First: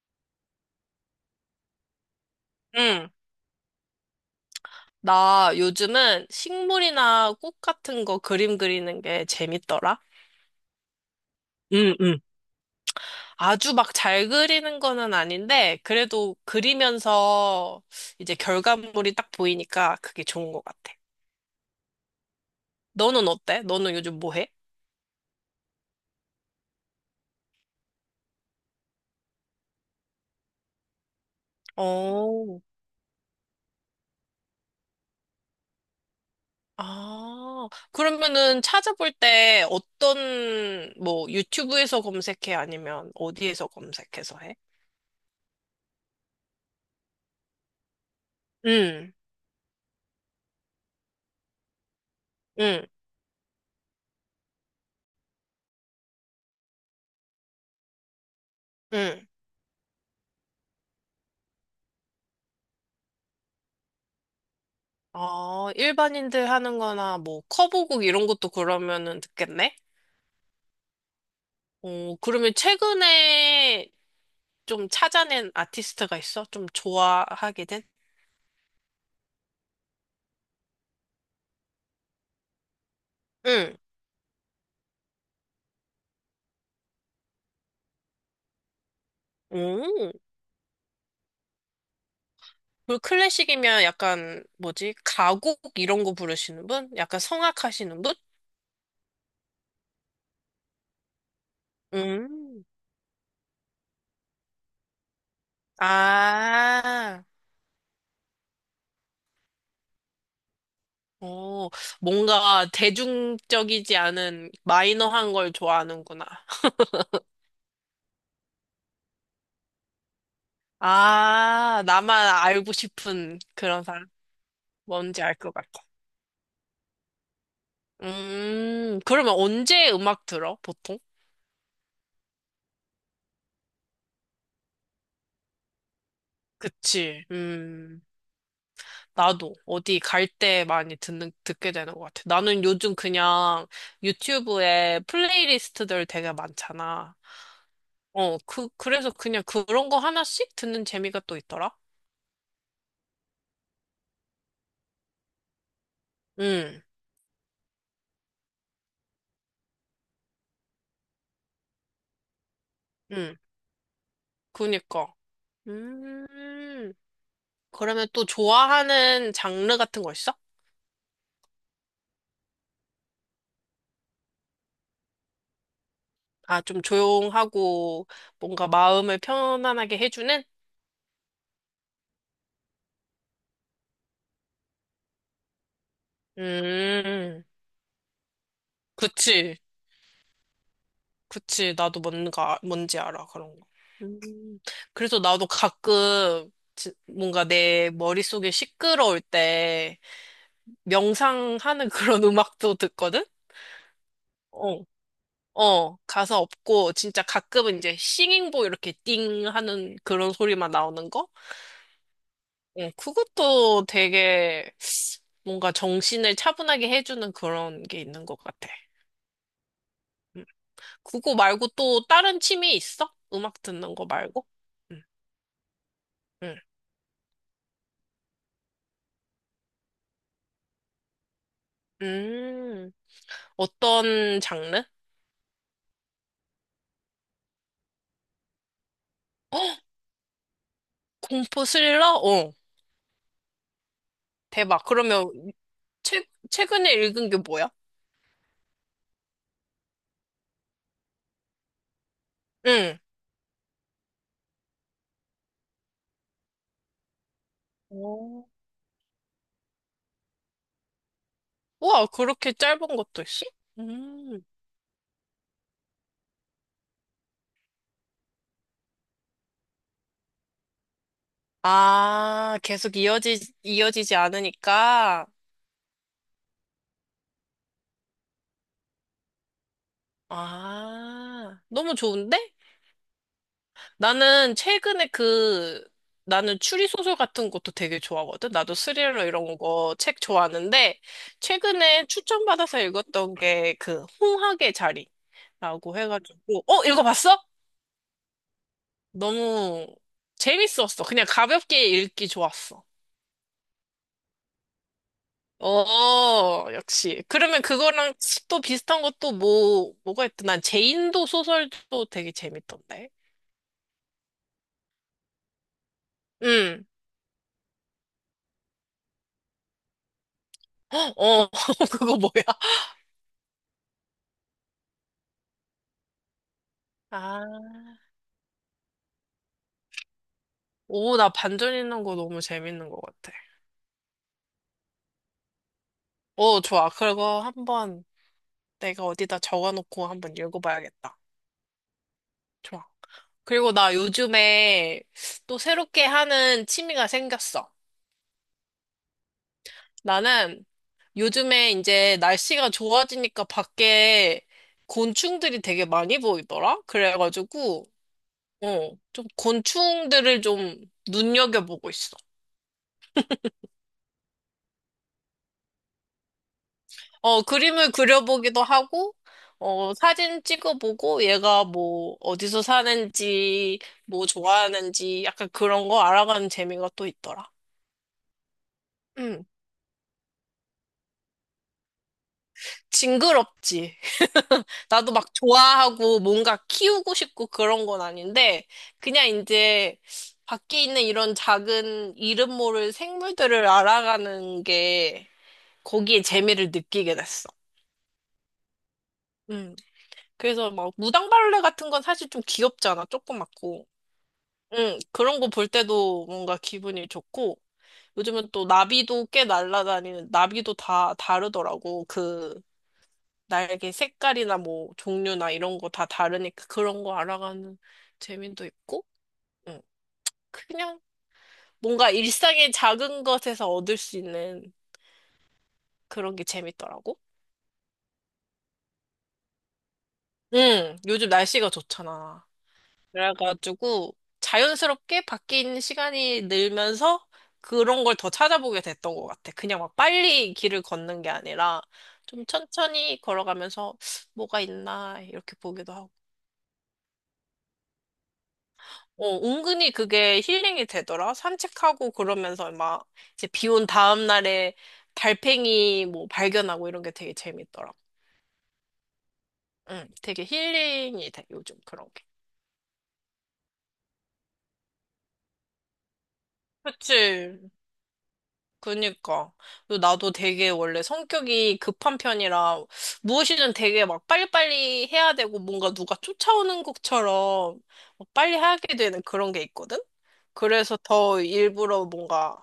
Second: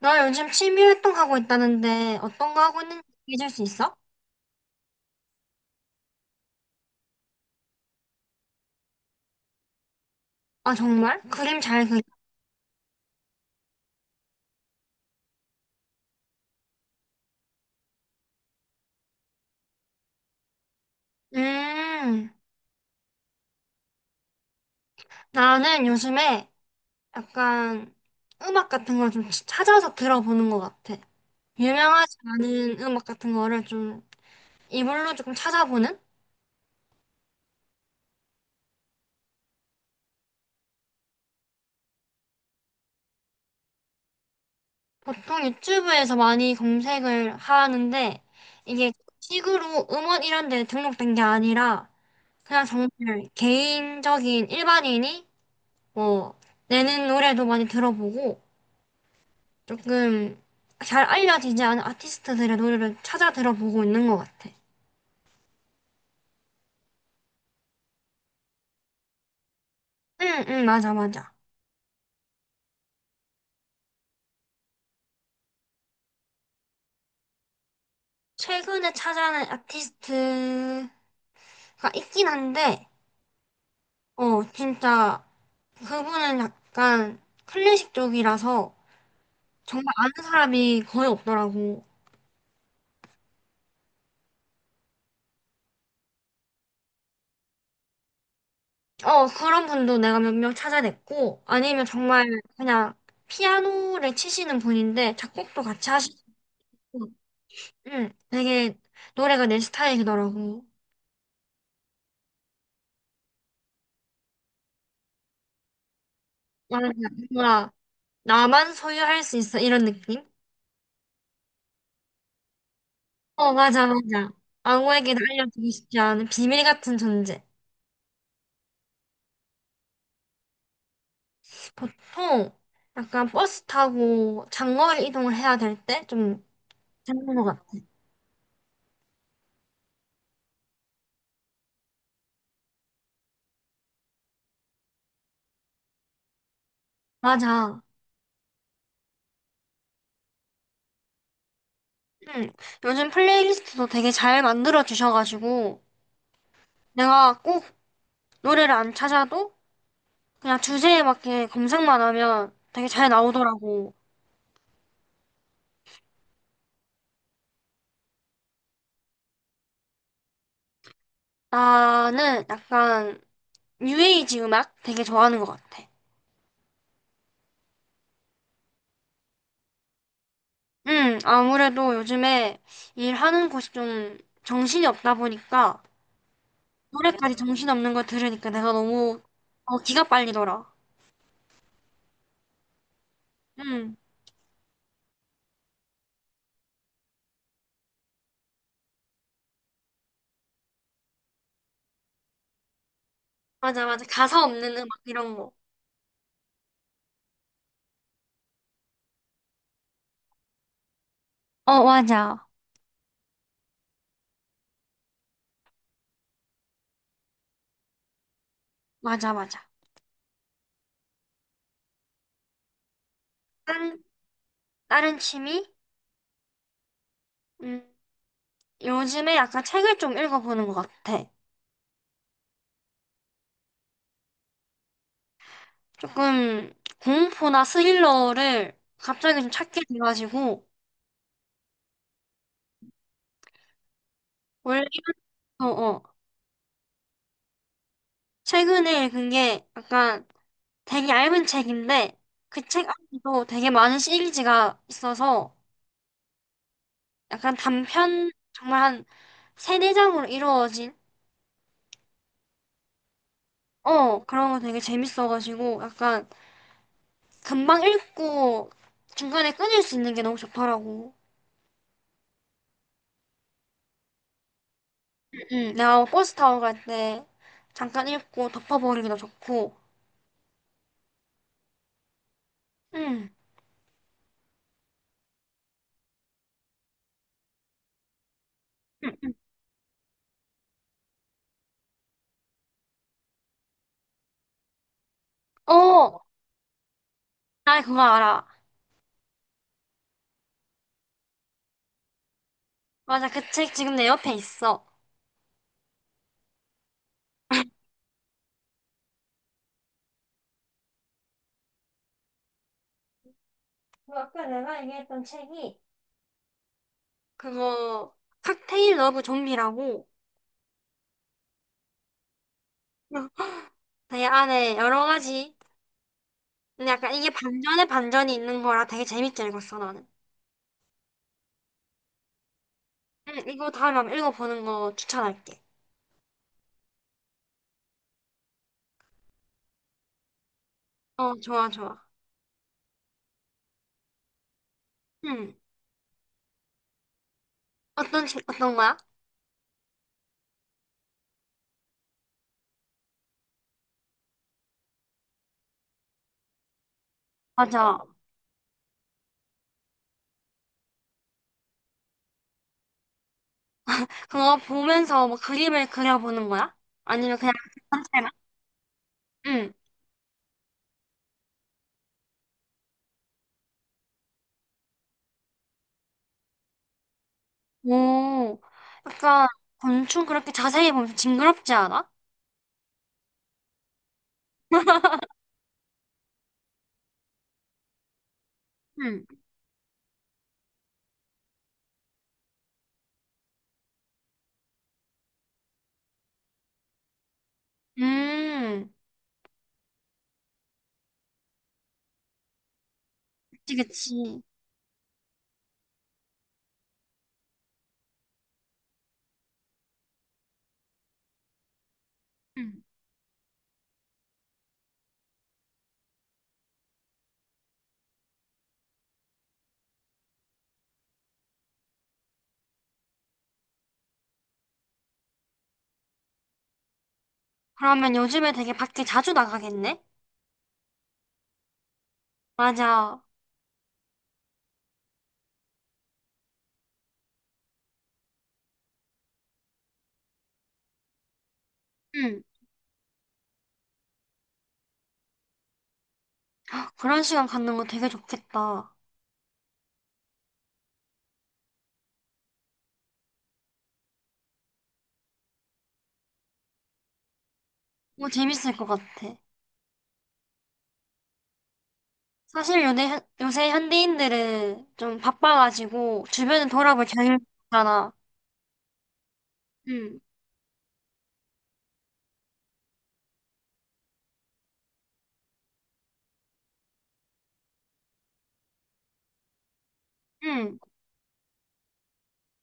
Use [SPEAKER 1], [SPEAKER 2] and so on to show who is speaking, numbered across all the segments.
[SPEAKER 1] 나 요즘 취미 활동하고 있다는데 어떤 거 하고 있는지
[SPEAKER 2] 응.
[SPEAKER 1] 얘기해줄 수 있어?
[SPEAKER 2] 나 요즘은 식물이나 꽃 같은 거 그림 그리는 게 재밌더라.
[SPEAKER 1] 아, 정말? 그림 잘
[SPEAKER 2] 응,
[SPEAKER 1] 그려?
[SPEAKER 2] 응. 아주 막 잘 그리는 거는 아닌데, 그래도 그리면서 이제 결과물이 딱 보이니까 그게 좋은 것 같아.
[SPEAKER 1] 음,
[SPEAKER 2] 너는 어때? 너는 요즘 뭐 해?
[SPEAKER 1] 나는 요즘에 약간 음악 같은 걸 좀 찾아서 들어보는 것 같아. 유명하지
[SPEAKER 2] 어.
[SPEAKER 1] 않은 음악 같은 거를 좀 이걸로 조금 찾아보는?
[SPEAKER 2] 아, 그러면은 찾아볼 때 어떤, 뭐, 유튜브에서 검색해? 아니면 어디에서 검색해서 해?
[SPEAKER 1] 보통 유튜브에서 많이 검색을 하는데 이게
[SPEAKER 2] 응,
[SPEAKER 1] 식으로 음원 이런 데 등록된 게 아니라 그냥
[SPEAKER 2] 응,
[SPEAKER 1] 정말 개인적인 일반인이 뭐 내는 노래도 많이 들어보고
[SPEAKER 2] 응.
[SPEAKER 1] 조금 잘 알려지지 않은 아티스트들의 노래를 찾아 들어보고 있는 것 같아.
[SPEAKER 2] 아, 일반인들 하는 거나 뭐 커브곡 이런 것도 그러면은 듣겠네?
[SPEAKER 1] 응, 응, 맞아, 맞아.
[SPEAKER 2] 어, 그러면 최근에 좀 찾아낸 아티스트가 있어? 좀 좋아하게 된?
[SPEAKER 1] 최근에 찾아낸 아티스트가 있긴 한데,
[SPEAKER 2] 응.
[SPEAKER 1] 어, 진짜 그분은 약간 클래식 쪽이라서 정말 아는
[SPEAKER 2] 오.
[SPEAKER 1] 사람이 거의 없더라고.
[SPEAKER 2] 그 클래식이면 약간 뭐지? 가곡 이런 거 부르시는 분? 약간 성악하시는 분?
[SPEAKER 1] 어, 그런 분도 내가 몇 명 찾아냈고, 아니면 정말
[SPEAKER 2] 음.
[SPEAKER 1] 그냥 피아노를 치시는 분인데 작곡도 같이 하시고,
[SPEAKER 2] 아.
[SPEAKER 1] 응, 되게 노래가 내 스타일이더라고.
[SPEAKER 2] 어, 뭔가 대중적이지 않은 마이너한 걸 좋아하는구나.
[SPEAKER 1] 아, 뭔가 나만 소유할 수 있어 이런 느낌?
[SPEAKER 2] 아, 나만 알고 싶은
[SPEAKER 1] 어,
[SPEAKER 2] 그런
[SPEAKER 1] 맞아,
[SPEAKER 2] 사람.
[SPEAKER 1] 맞아. 아무에게나
[SPEAKER 2] 뭔지 알 것
[SPEAKER 1] 알려주고
[SPEAKER 2] 같아.
[SPEAKER 1] 싶지 않은 비밀 같은 존재.
[SPEAKER 2] 그러면 언제 음악 들어, 보통?
[SPEAKER 1] 보통 약간 버스 타고 장거리 이동을 해야 될 때 좀
[SPEAKER 2] 그치.
[SPEAKER 1] 찾는 것 같아.
[SPEAKER 2] 나도 어디 갈 때 많이 듣게 되는 것 같아. 나는 요즘 그냥 유튜브에 플레이리스트들 되게 많잖아.
[SPEAKER 1] 맞아.
[SPEAKER 2] 어, 그래서 그냥 그런 거 하나씩 듣는 재미가 또 있더라.
[SPEAKER 1] 응, 요즘 플레이리스트도 되게 잘 만들어 주셔가지고
[SPEAKER 2] 응,
[SPEAKER 1] 내가 꼭 노래를 안 찾아도 그냥 주제에 맞게 검색만 하면 되게 잘
[SPEAKER 2] 응,
[SPEAKER 1] 나오더라고.
[SPEAKER 2] 그니까. 음, 그러면 또 좋아하는 장르 같은 거 있어?
[SPEAKER 1] 나는 약간 뉴에이지 음악 되게 좋아하는 것 같아.
[SPEAKER 2] 아, 좀 조용하고 뭔가 마음을 편안하게 해주는?
[SPEAKER 1] 아무래도 요즘에 일하는 곳이 좀 정신이 없다 보니까 노래까지
[SPEAKER 2] 음,
[SPEAKER 1] 정신없는 거 들으니까 내가 너무,
[SPEAKER 2] 그치,
[SPEAKER 1] 어, 기가 빨리더라.
[SPEAKER 2] 그치. 나도 뭔가, 뭔지 알아, 그런 거.
[SPEAKER 1] 음,
[SPEAKER 2] 음, 그래서 나도 가끔 뭔가 내 머릿속이 시끄러울 때 명상하는 그런 음악도 듣거든?
[SPEAKER 1] 맞아, 맞아. 가사 없는
[SPEAKER 2] 어,
[SPEAKER 1] 음악 이런 거.
[SPEAKER 2] 어, 가사 없고 진짜 가끔은 이제 싱잉보 이렇게 띵 하는 그런 소리만 나오는 거?
[SPEAKER 1] 어, 맞아.
[SPEAKER 2] 어, 그것도 되게 뭔가 정신을 차분하게 해주는 그런 게 있는 것 같아. 음.
[SPEAKER 1] 맞아, 맞아.
[SPEAKER 2] 그거 말고 또 다른 취미 있어? 음악 듣는
[SPEAKER 1] 다른,
[SPEAKER 2] 거 말고? 응,
[SPEAKER 1] 다른 취미?
[SPEAKER 2] 응.
[SPEAKER 1] 음, 요즘에 약간 책을 좀 읽어보는 것 같아.
[SPEAKER 2] 음, 어떤 장르?
[SPEAKER 1] 조금 공포나 스릴러를 갑자기 좀
[SPEAKER 2] 어,
[SPEAKER 1] 찾게 돼가지고
[SPEAKER 2] 공포 스릴러? 어, 대박.
[SPEAKER 1] 원래
[SPEAKER 2] 그러면
[SPEAKER 1] 어, 어.
[SPEAKER 2] 최근에 읽은 게 뭐야?
[SPEAKER 1] 최근에 읽은 게 약간 되게 얇은 책인데 그 책
[SPEAKER 2] 응.
[SPEAKER 1] 안에도 되게 많은 시리즈가 있어서 약간 단편
[SPEAKER 2] 오.
[SPEAKER 1] 정말 한 세네 장으로 이루어진
[SPEAKER 2] 우와, 그렇게 짧은 것도 있어?
[SPEAKER 1] 어,
[SPEAKER 2] 음.
[SPEAKER 1] 그런 거 되게 재밌어가지고 약간 금방 읽고 중간에 끊을 수 있는 게 너무 좋더라고.
[SPEAKER 2] 아, 계속 이어지지 않으니까.
[SPEAKER 1] 응, 내가 버스 타고 갈 때 잠깐 읽고 덮어버리기도 좋고.
[SPEAKER 2] 아, 너무 좋은데?
[SPEAKER 1] 응.
[SPEAKER 2] 나는 최근에 그, 나는 추리소설 같은 것도 되게 좋아하거든. 나도 스릴러 이런 거 책 좋아하는데, 최근에 추천받아서 읽었던 게 그, 홍학의 자리라고
[SPEAKER 1] 어,
[SPEAKER 2] 해가지고, 어, 읽어봤어?
[SPEAKER 1] 나 그거 알아.
[SPEAKER 2] 너무 재밌었어. 그냥 가볍게 읽기 좋았어.
[SPEAKER 1] 맞아, 그 책 지금 내 옆에 있어.
[SPEAKER 2] 어, 역시. 그러면 그거랑 또 비슷한 것도 뭐, 뭐가 있더난 제인도 소설도 되게 재밌던데.
[SPEAKER 1] 그 아까 내가 얘기했던 책이
[SPEAKER 2] 응.
[SPEAKER 1] 그거 칵테일 러브 좀비라고.
[SPEAKER 2] 어, 그거 뭐야?
[SPEAKER 1] 되게 안에 여러 가지 근데 약간 이게 반전에 반전이 있는 거라 되게 재밌게 읽었어 나는.
[SPEAKER 2] 오, 나 반전 있는 거 너무 재밌는 것 같아.
[SPEAKER 1] 응, 이거 다음에 한번 읽어보는 거 추천할게.
[SPEAKER 2] 오, 좋아. 그거 한번 내가 어디다 적어놓고 한번 읽어봐야겠다.
[SPEAKER 1] 어, 좋아, 좋아.
[SPEAKER 2] 좋아. 그리고 나 요즘에
[SPEAKER 1] 응.
[SPEAKER 2] 또 새롭게 하는 취미가 생겼어.
[SPEAKER 1] 어떤, 책- 어떤 거야?
[SPEAKER 2] 나는 요즘에 이제 날씨가 좋아지니까 밖에 곤충들이 되게 많이 보이더라? 그래가지고,
[SPEAKER 1] 맞아.
[SPEAKER 2] 어, 좀 곤충들을 좀 눈여겨보고 있어.
[SPEAKER 1] 그거 보면서 뭐 그림을 그려보는 거야? 아니면
[SPEAKER 2] 어,
[SPEAKER 1] 그냥
[SPEAKER 2] 그림을
[SPEAKER 1] 전체만?
[SPEAKER 2] 그려보기도 하고,
[SPEAKER 1] 응.
[SPEAKER 2] 어, 사진 찍어보고, 얘가 뭐, 어디서 사는지, 뭐 좋아하는지, 약간 그런 거 알아가는 재미가 또 있더라.
[SPEAKER 1] 오,
[SPEAKER 2] 응,
[SPEAKER 1] 약간 곤충 그렇게 자세히 보면 징그럽지 않아?
[SPEAKER 2] 징그럽지. 나도 막 좋아하고, 뭔가 키우고 싶고 그런 건 아닌데,
[SPEAKER 1] 응.
[SPEAKER 2] 그냥 이제, 밖에 있는 이런 작은 이름 모를 생물들을 알아가는 게, 거기에 재미를 느끼게 됐어.
[SPEAKER 1] 음,
[SPEAKER 2] 음 그래서 막 무당벌레 같은 건 사실 좀 귀엽잖아.
[SPEAKER 1] 그치,
[SPEAKER 2] 조그맣고.
[SPEAKER 1] 그치.
[SPEAKER 2] 응, 그런 거 볼 때도 뭔가 기분이 좋고, 요즘은 또 나비도 꽤 날아다니는, 나비도 다 다르더라고. 그
[SPEAKER 1] 응.
[SPEAKER 2] 날개 색깔이나 뭐 종류나 이런 거 다 다르니까 그런 거 알아가는 재미도 있고, 응. 그냥 뭔가 일상의 작은 것에서 얻을 수 있는 그런 게 재밌더라고.
[SPEAKER 1] 그러면 요즘에 되게 밖에 자주 나가겠네?
[SPEAKER 2] 응, 요즘 날씨가 좋잖아.
[SPEAKER 1] 맞아.
[SPEAKER 2] 그래가지고 자연스럽게 밖에 있는 시간이 늘면서 그런 걸 더 찾아보게 됐던 것 같아. 그냥 막 빨리 길을 걷는 게 아니라
[SPEAKER 1] 응.
[SPEAKER 2] 좀 천천히 걸어가면서 뭐가 있나 이렇게 보기도 하고.
[SPEAKER 1] 그런 시간 갖는 거 되게 좋겠다.
[SPEAKER 2] 어, 은근히 그게 힐링이 되더라. 산책하고 그러면서 막 이제 비온 다음 날에 달팽이 뭐 발견하고 이런 게 되게 재밌더라.
[SPEAKER 1] 뭐 재밌을 것 같아.
[SPEAKER 2] 응, 되게 힐링이 돼, 요즘 그런 게.
[SPEAKER 1] 사실 요새, 현- 요새 현대인들은 좀 바빠가지고 주변을 돌아볼 경향가없
[SPEAKER 2] 그치.
[SPEAKER 1] 잖아
[SPEAKER 2] 그니까. 그리고
[SPEAKER 1] 응,
[SPEAKER 2] 나도 되게 원래 성격이 급한 편이라 무엇이든 되게 막 빨리빨리 해야 되고 뭔가 누가 쫓아오는 것처럼 막 빨리 하게 되는 그런 게 있거든?
[SPEAKER 1] 응,
[SPEAKER 2] 그래서 더 일부러 뭔가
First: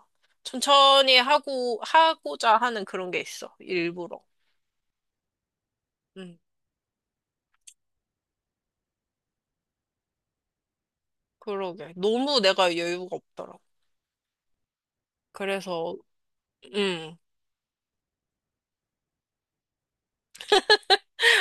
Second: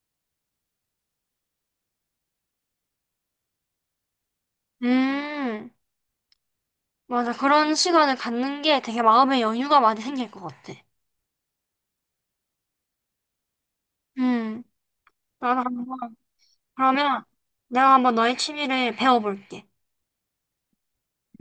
[SPEAKER 2] 천천히 하고, 하고자 하는 그런 게 있어. 일부러.
[SPEAKER 1] 음,
[SPEAKER 2] 응,
[SPEAKER 1] 맞아. 그런 시간을 갖는 게 되게 마음의 여유가 많이 생길 것 같아.
[SPEAKER 2] 그러게. 너무 내가 여유가 없더라고.
[SPEAKER 1] 응, 나도
[SPEAKER 2] 그래서,
[SPEAKER 1] 한번,
[SPEAKER 2] 응.
[SPEAKER 1] 그러면 내가 한번 너의 취미를 배워볼게.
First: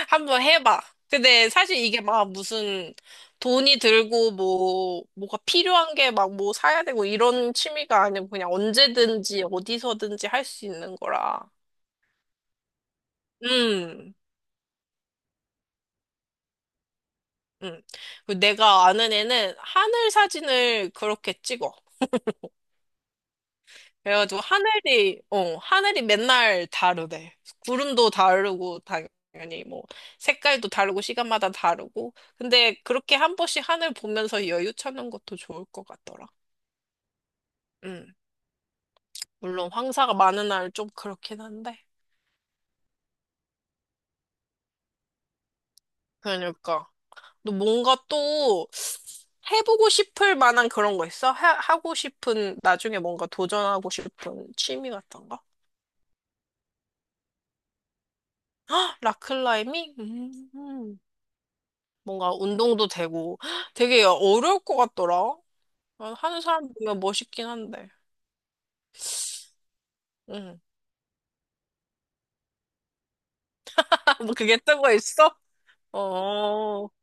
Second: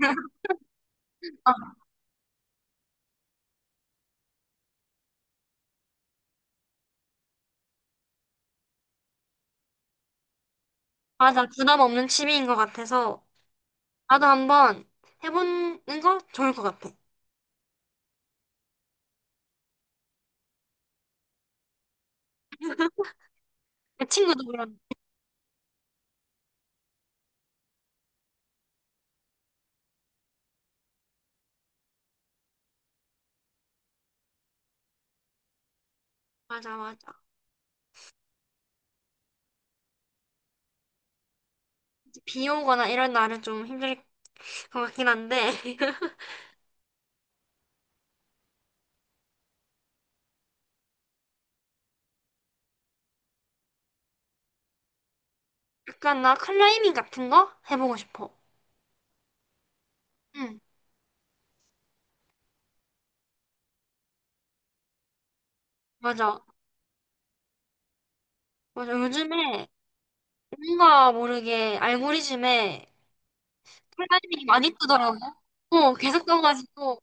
[SPEAKER 2] 한 번 해봐. 근데 사실 이게 막 무슨 돈이 들고 뭐, 뭐가 필요한 게 막 뭐 사야 되고 이런 취미가 아니고 그냥 언제든지 어디서든지 할 수 있는
[SPEAKER 1] 맞아.
[SPEAKER 2] 거라.
[SPEAKER 1] 부담 없는 취미인 것 같아서
[SPEAKER 2] 음,
[SPEAKER 1] 나도 한번 해보는 거 좋을 것 같아.
[SPEAKER 2] 음. 그 내가 아는 애는 하늘 사진을 그렇게 찍어.
[SPEAKER 1] 내
[SPEAKER 2] 그래가지고
[SPEAKER 1] 친구도 그런,
[SPEAKER 2] 하늘이, 어, 하늘이 맨날 다르대. 구름도 다르고, 당연히 뭐, 색깔도 다르고, 시간마다 다르고. 근데 그렇게 한 번씩 하늘 보면서 여유 찾는 것도 좋을 것 같더라.
[SPEAKER 1] 맞아, 맞아.
[SPEAKER 2] 음. 물론 황사가 많은 날 좀 그렇긴 한데.
[SPEAKER 1] 비 오거나 이런 날은 좀 힘들 그렇긴 한데
[SPEAKER 2] 그러니까. 너 뭔가 또 해보고 싶을 만한 그런 거 있어? 하고 싶은, 나중에 뭔가 도전하고 싶은 취미 같은 거?
[SPEAKER 1] 약간 나 클라이밍 같은 거 해보고 싶어.
[SPEAKER 2] 헉, 락클라이밍?
[SPEAKER 1] 응,
[SPEAKER 2] 뭔가 운동도 되고 헉, 되게 어려울 것 같더라. 난
[SPEAKER 1] 맞아.
[SPEAKER 2] 하는 사람 보면 멋있긴 한데.
[SPEAKER 1] 맞아. 요즘에
[SPEAKER 2] 응.
[SPEAKER 1] 뭔가 모르게 알고리즘에
[SPEAKER 2] 뭐
[SPEAKER 1] 클라이밍이
[SPEAKER 2] 그게
[SPEAKER 1] 많이
[SPEAKER 2] 뜨고
[SPEAKER 1] 뜨더라고.
[SPEAKER 2] 있어?
[SPEAKER 1] 어, 계속
[SPEAKER 2] 어.
[SPEAKER 1] 떠가지고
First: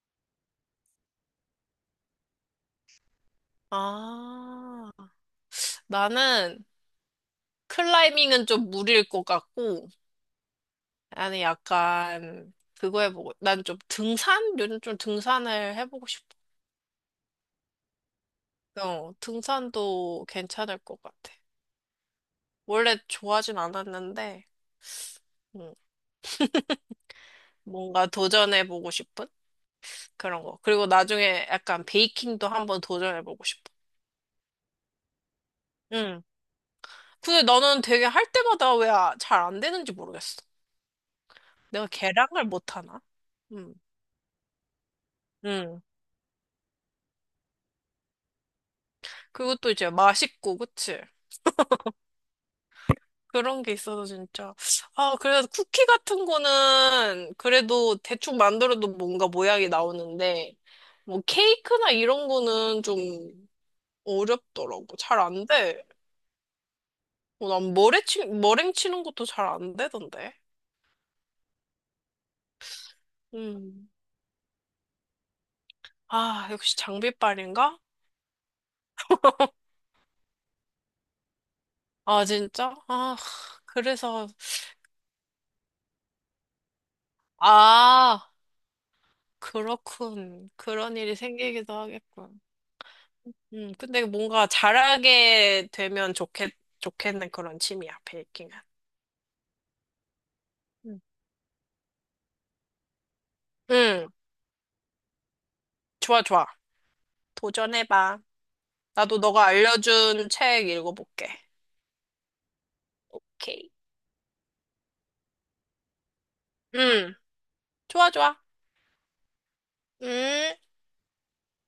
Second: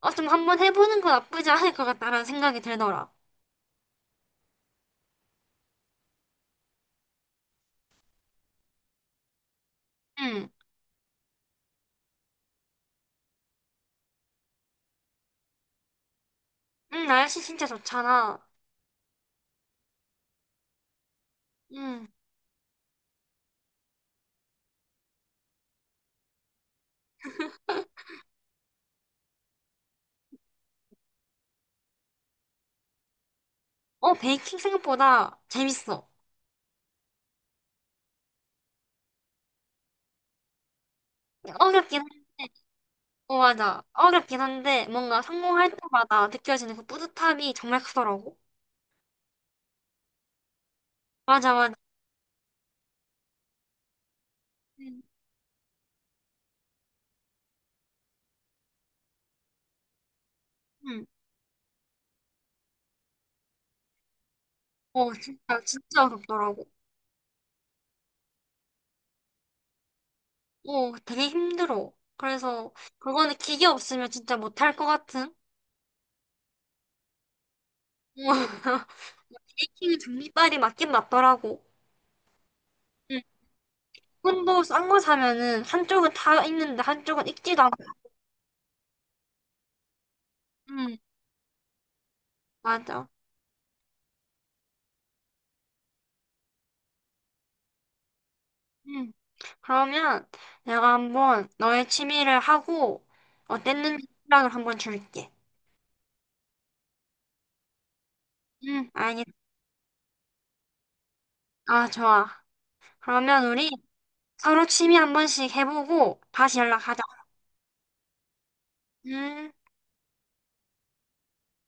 [SPEAKER 1] 어, 좀 한번 해보는 건 나쁘지 않을 것 같다라는 생각이 들더라.
[SPEAKER 2] 아. 나는 클라이밍은 좀 무리일 것 같고
[SPEAKER 1] 응,
[SPEAKER 2] 나는 약간, 그거 해보고, 난 좀 등산? 요즘 좀 등산을 해보고 싶어.
[SPEAKER 1] 응, 날씨 진짜 좋잖아.
[SPEAKER 2] 어, 등산도 괜찮을 것 같아.
[SPEAKER 1] 응,
[SPEAKER 2] 원래 좋아하진 않았는데, 음, 뭔가 도전해보고 싶은 그런 거. 그리고 나중에 약간 베이킹도 한번 도전해보고 싶어.
[SPEAKER 1] 어, 베이킹 생각보다 재밌어.
[SPEAKER 2] 응. 근데 나는 되게 할 때마다 왜 잘 안 되는지 모르겠어. 내가
[SPEAKER 1] 어렵긴
[SPEAKER 2] 계량을
[SPEAKER 1] 한데,
[SPEAKER 2] 못하나?
[SPEAKER 1] 어,
[SPEAKER 2] 응.
[SPEAKER 1] 맞아. 어렵긴 한데 뭔가 성공할
[SPEAKER 2] 응.
[SPEAKER 1] 때마다 느껴지는 그 뿌듯함이 정말 크더라고.
[SPEAKER 2] 그리고 또 이제 맛있고, 그치?
[SPEAKER 1] 맞아, 맞아.
[SPEAKER 2] 그런 게 있어서 진짜.
[SPEAKER 1] 응.
[SPEAKER 2] 아, 그래서 쿠키 같은 거는 그래도 대충 만들어도 뭔가 모양이 나오는데,
[SPEAKER 1] 응.
[SPEAKER 2] 뭐 케이크나 이런 거는 좀 어렵더라고.
[SPEAKER 1] 어,
[SPEAKER 2] 잘 안
[SPEAKER 1] 진짜,
[SPEAKER 2] 돼.
[SPEAKER 1] 진짜 어렵더라고.
[SPEAKER 2] 어, 난 머랭 치는 것도 잘 안 되던데.
[SPEAKER 1] 어, 되게 힘들어. 그래서, 그거는 기계
[SPEAKER 2] 음.
[SPEAKER 1] 없으면 진짜 못할 것 같은? 어,
[SPEAKER 2] 아, 역시 장비빨인가?
[SPEAKER 1] 베이킹은 종이빨이 맞긴 맞더라고.
[SPEAKER 2] 아, 진짜? 아,
[SPEAKER 1] 응.
[SPEAKER 2] 그래서,
[SPEAKER 1] 콘도 싼 거 사면은, 한쪽은 다 있는데, 한쪽은 익지도 않고.
[SPEAKER 2] 아, 그렇군.
[SPEAKER 1] 응,
[SPEAKER 2] 그런 일이 생기기도 하겠군.
[SPEAKER 1] 맞아.
[SPEAKER 2] 근데 뭔가 좋겠는 그런 취미야, 베이킹은.
[SPEAKER 1] 응. 그러면, 내가
[SPEAKER 2] 응,
[SPEAKER 1] 한번 너의 취미를 하고, 어땠는지
[SPEAKER 2] 응,
[SPEAKER 1] 생각을 한번 줄게.
[SPEAKER 2] 좋아, 좋아. 도전해봐.
[SPEAKER 1] 응,
[SPEAKER 2] 나도
[SPEAKER 1] 알겠어.
[SPEAKER 2] 너가 알려준 책 읽어볼게.
[SPEAKER 1] 아, 좋아. 그러면
[SPEAKER 2] 오케이.
[SPEAKER 1] 우리 서로 취미 한 번씩 해보고, 다시 연락하자.
[SPEAKER 2] 응, 좋아, 좋아.
[SPEAKER 1] 음.
[SPEAKER 2] 음.